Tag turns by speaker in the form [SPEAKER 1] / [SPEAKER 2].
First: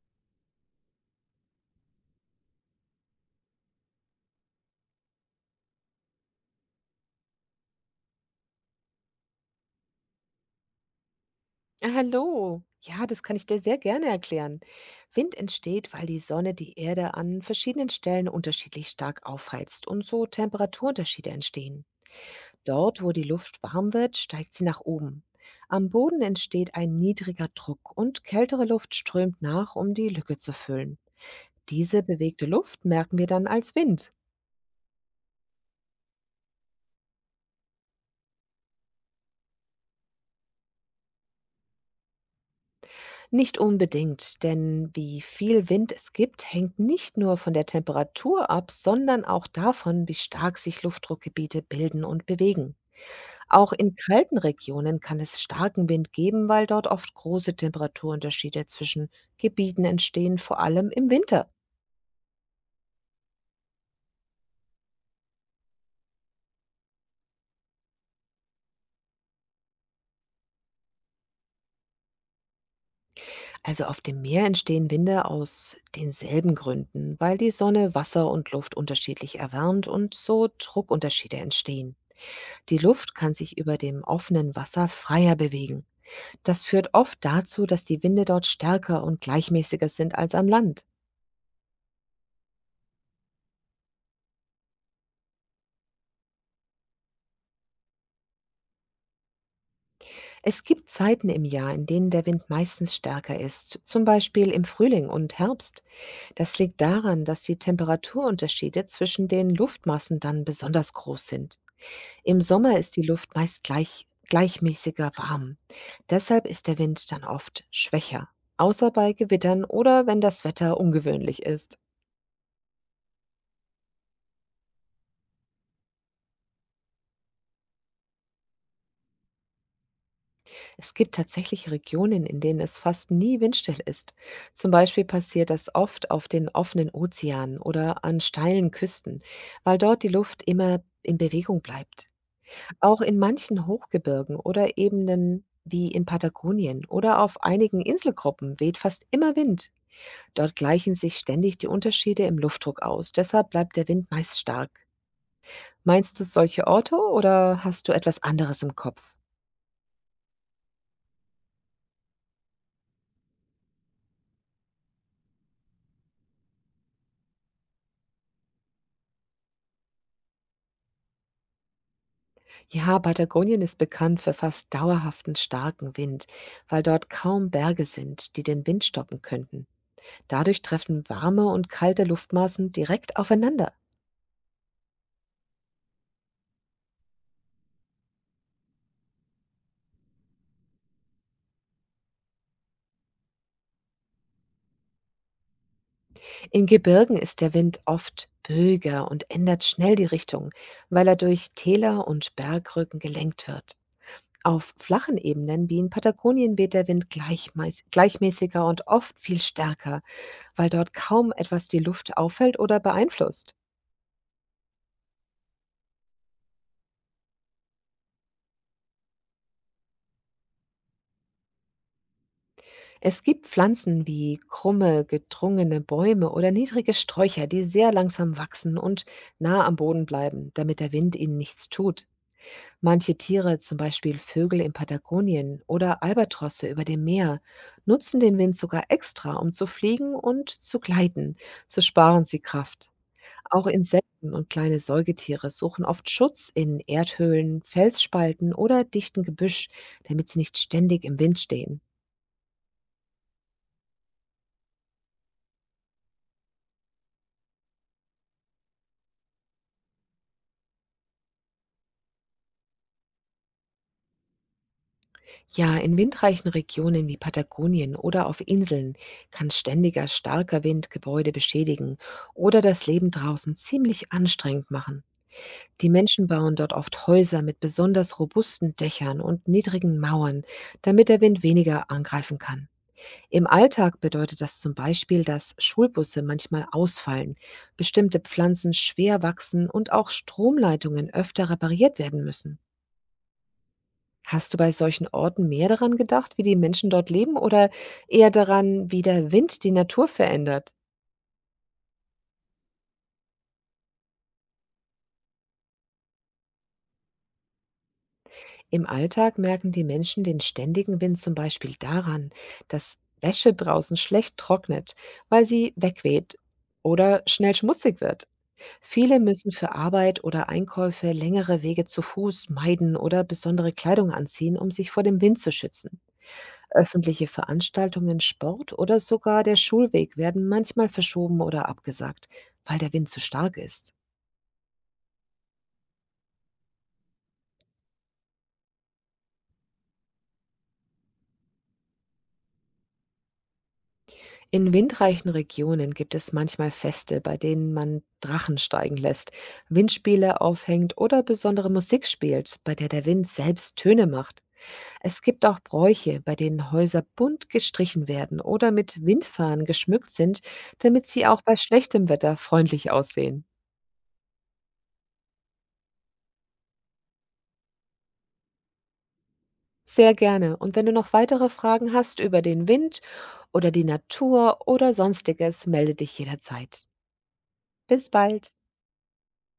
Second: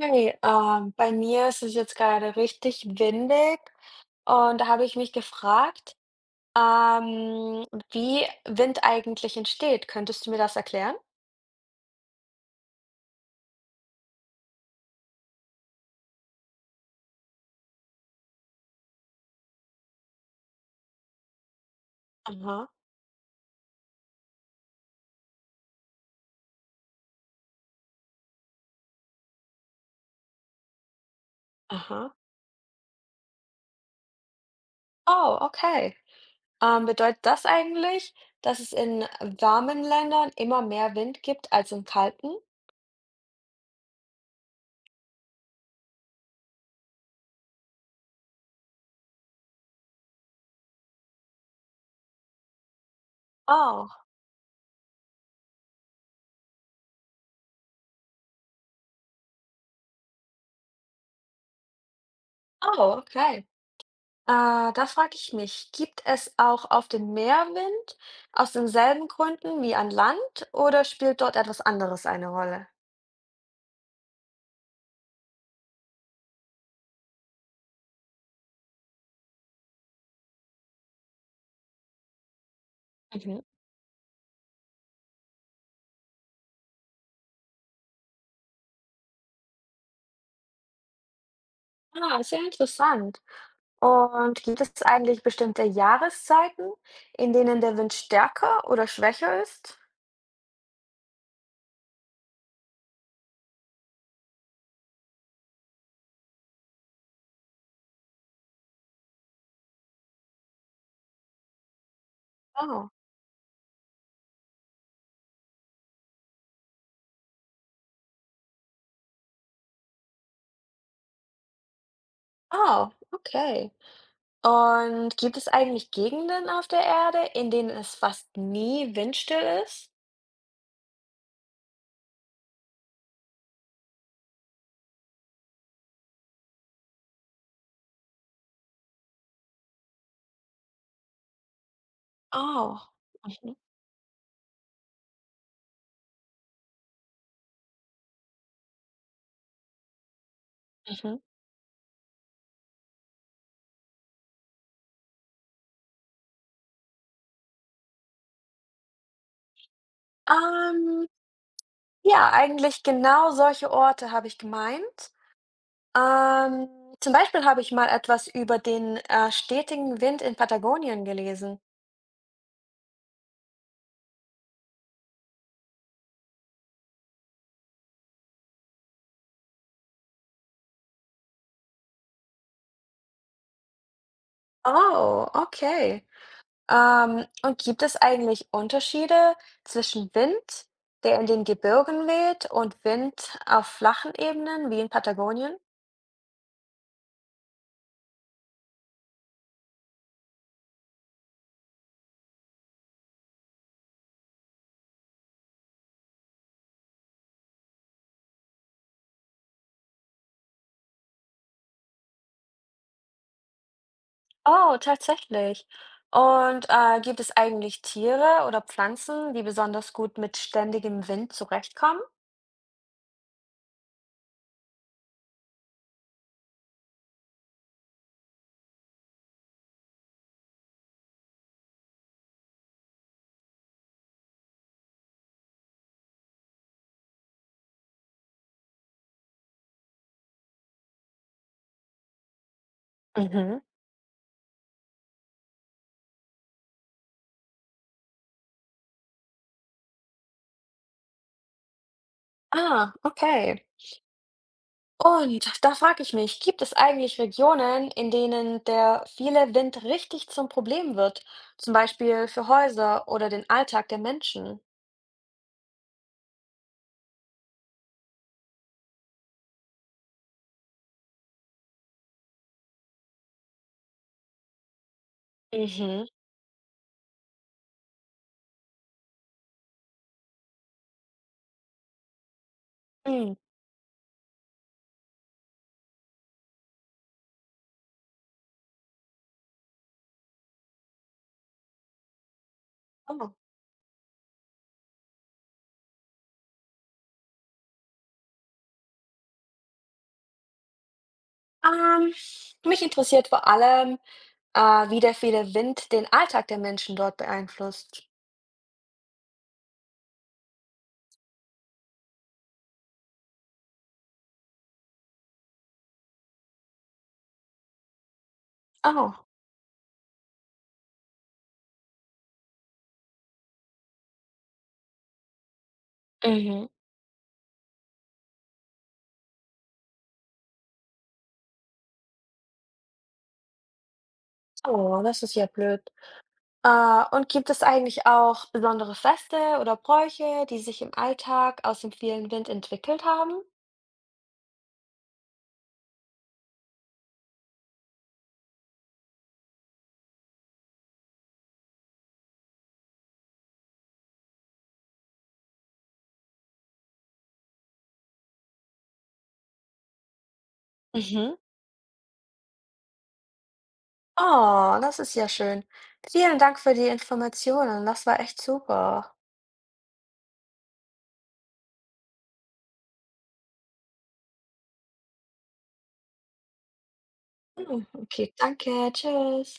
[SPEAKER 1] Hi, bei mir ist es jetzt gerade richtig windig und da habe ich mich gefragt, ähm, wie Wind eigentlich entsteht. Könntest du mir das erklären?
[SPEAKER 2] Ah, hallo. Ja, das kann ich dir sehr gerne erklären. Wind entsteht, weil die Sonne die Erde an verschiedenen Stellen unterschiedlich stark aufheizt und so Temperaturunterschiede entstehen.
[SPEAKER 1] Aha,
[SPEAKER 2] Dort, wo die Luft warm wird, steigt sie nach oben. Am Boden entsteht ein niedriger Druck und kältere Luft strömt nach, um die Lücke zu füllen. Diese
[SPEAKER 1] aha.
[SPEAKER 2] bewegte Luft merken wir dann als Wind.
[SPEAKER 1] Oh, okay. Bedeutet das eigentlich, dass es in warmen Ländern immer mehr Wind gibt als in kalten?
[SPEAKER 2] Nicht unbedingt, denn wie viel Wind es gibt, hängt nicht nur von der Temperatur ab, sondern auch davon, wie stark sich Luftdruckgebiete bilden und bewegen. Auch
[SPEAKER 1] Oh,
[SPEAKER 2] in kalten Regionen kann es starken Wind geben, weil dort oft große Temperaturunterschiede zwischen Gebieten entstehen, vor allem im Winter.
[SPEAKER 1] oh, okay. Da frage ich mich, gibt es auch auf dem Meer Wind aus denselben Gründen wie an Land oder spielt dort etwas anderes eine Rolle?
[SPEAKER 2] Also auf dem Meer entstehen Winde aus denselben Gründen, weil die Sonne Wasser und Luft unterschiedlich erwärmt und so Druckunterschiede entstehen. Die Luft kann
[SPEAKER 1] Mhm.
[SPEAKER 2] sich über dem offenen Wasser freier bewegen. Das führt oft dazu, dass die Winde dort stärker und gleichmäßiger sind als an Land.
[SPEAKER 1] Ah, sehr interessant. Und gibt es eigentlich bestimmte Jahreszeiten, in denen der Wind stärker oder schwächer ist?
[SPEAKER 2] Es gibt Zeiten im Jahr, in denen der Wind meistens stärker ist, zum Beispiel im Frühling und Herbst. Das liegt daran, dass die Temperaturunterschiede zwischen den Luftmassen dann besonders groß sind. Im Sommer
[SPEAKER 1] Oh,
[SPEAKER 2] ist die Luft meist gleichmäßiger warm. Deshalb ist der Wind dann oft schwächer, außer bei Gewittern oder wenn das Wetter ungewöhnlich ist.
[SPEAKER 1] oh, okay. Und gibt es eigentlich Gegenden auf der Erde, in denen es fast nie windstill ist?
[SPEAKER 2] Es gibt tatsächlich Regionen, in denen es fast nie windstill ist. Zum Beispiel passiert das oft auf den offenen Ozeanen oder an steilen Küsten, weil dort die Luft immer in Bewegung bleibt.
[SPEAKER 1] Oh,
[SPEAKER 2] Auch in
[SPEAKER 1] mhm,
[SPEAKER 2] manchen Hochgebirgen oder Ebenen wie in Patagonien oder auf einigen Inselgruppen weht fast immer Wind. Dort gleichen sich
[SPEAKER 1] mhm.
[SPEAKER 2] ständig die Unterschiede im Luftdruck aus, deshalb bleibt der Wind meist stark. Meinst du solche Orte oder hast du etwas anderes im Kopf?
[SPEAKER 1] Ähm, ja, eigentlich genau solche Orte habe ich gemeint. Ähm, zum Beispiel habe ich mal etwas über den, stetigen Wind in Patagonien gelesen.
[SPEAKER 2] Ja, Patagonien ist bekannt für fast dauerhaften starken Wind, weil dort kaum Berge sind, die den Wind stoppen könnten. Dadurch treffen warme und kalte Luftmassen direkt aufeinander.
[SPEAKER 1] Oh, okay. Und gibt es eigentlich Unterschiede zwischen Wind, der in den Gebirgen weht, und Wind auf flachen Ebenen wie in Patagonien?
[SPEAKER 2] In Gebirgen ist der Wind oft böiger und ändert schnell die Richtung, weil er durch Täler und Bergrücken gelenkt wird. Auf flachen Ebenen wie in Patagonien weht der Wind gleichmäßiger und oft viel stärker, weil dort kaum etwas die Luft auffällt oder beeinflusst.
[SPEAKER 1] Oh, tatsächlich. Und gibt es eigentlich Tiere oder Pflanzen, die besonders gut mit ständigem Wind zurechtkommen?
[SPEAKER 2] Es gibt Pflanzen wie krumme, gedrungene Bäume oder niedrige Sträucher, die sehr langsam wachsen und nah am Boden bleiben, damit der Wind ihnen nichts tut. Manche Tiere, zum Beispiel Vögel in Patagonien oder Albatrosse über dem Meer, nutzen den Wind sogar extra, um zu fliegen und zu gleiten. So sparen sie Kraft.
[SPEAKER 1] Mhm.
[SPEAKER 2] Auch Insekten und kleine Säugetiere suchen oft Schutz in Erdhöhlen, Felsspalten oder dichten Gebüsch, damit sie nicht ständig im Wind stehen.
[SPEAKER 1] Ah, okay. Und da frage ich mich, gibt es eigentlich Regionen, in denen der viele Wind richtig zum Problem wird? Zum Beispiel für Häuser oder den Alltag der Menschen?
[SPEAKER 2] Ja, in windreichen Regionen wie Patagonien oder auf Inseln kann ständiger starker Wind Gebäude beschädigen oder das Leben draußen ziemlich anstrengend machen. Die
[SPEAKER 1] Mhm.
[SPEAKER 2] Menschen bauen dort oft Häuser mit besonders robusten Dächern und niedrigen Mauern, damit der Wind weniger angreifen kann.
[SPEAKER 1] Hm.
[SPEAKER 2] Im Alltag bedeutet das zum Beispiel, dass Schulbusse manchmal ausfallen, bestimmte Pflanzen schwer wachsen und auch Stromleitungen öfter repariert werden müssen.
[SPEAKER 1] Oh.
[SPEAKER 2] Hast du bei solchen Orten mehr daran gedacht, wie die Menschen dort leben oder eher daran, wie der Wind die Natur verändert?
[SPEAKER 1] Ähm, mich interessiert vor allem, wie der viele Wind den Alltag der Menschen dort beeinflusst.
[SPEAKER 2] Im Alltag merken die Menschen den ständigen Wind zum Beispiel daran, dass Wäsche draußen schlecht trocknet, weil sie wegweht oder schnell schmutzig wird. Viele
[SPEAKER 1] Oh,
[SPEAKER 2] müssen für Arbeit oder Einkäufe längere Wege zu Fuß meiden oder besondere Kleidung anziehen, um sich vor dem Wind zu schützen.
[SPEAKER 1] mhm.
[SPEAKER 2] Öffentliche Veranstaltungen, Sport oder sogar der Schulweg werden manchmal verschoben oder abgesagt, weil der Wind zu stark ist.
[SPEAKER 1] Oh, das ist ja blöd. Und gibt es eigentlich auch besondere Feste oder Bräuche, die sich im Alltag aus dem vielen Wind entwickelt haben?
[SPEAKER 2] In windreichen Regionen gibt es manchmal Feste, bei denen man Drachen steigen lässt, Windspiele aufhängt oder besondere Musik spielt, bei der der Wind selbst Töne macht. Es gibt auch Bräuche, bei denen Häuser bunt gestrichen werden oder mit Windfahnen geschmückt sind, damit sie
[SPEAKER 1] Mhm.
[SPEAKER 2] auch bei schlechtem Wetter freundlich aussehen.
[SPEAKER 1] Oh, das ist ja schön. Vielen Dank für die Informationen. Das war echt super.
[SPEAKER 2] Sehr gerne. Und wenn du noch weitere Fragen hast über den Wind oder die Natur oder sonstiges, melde dich jederzeit.
[SPEAKER 1] Hm,
[SPEAKER 2] Bis
[SPEAKER 1] okay,
[SPEAKER 2] bald.
[SPEAKER 1] danke. Tschüss.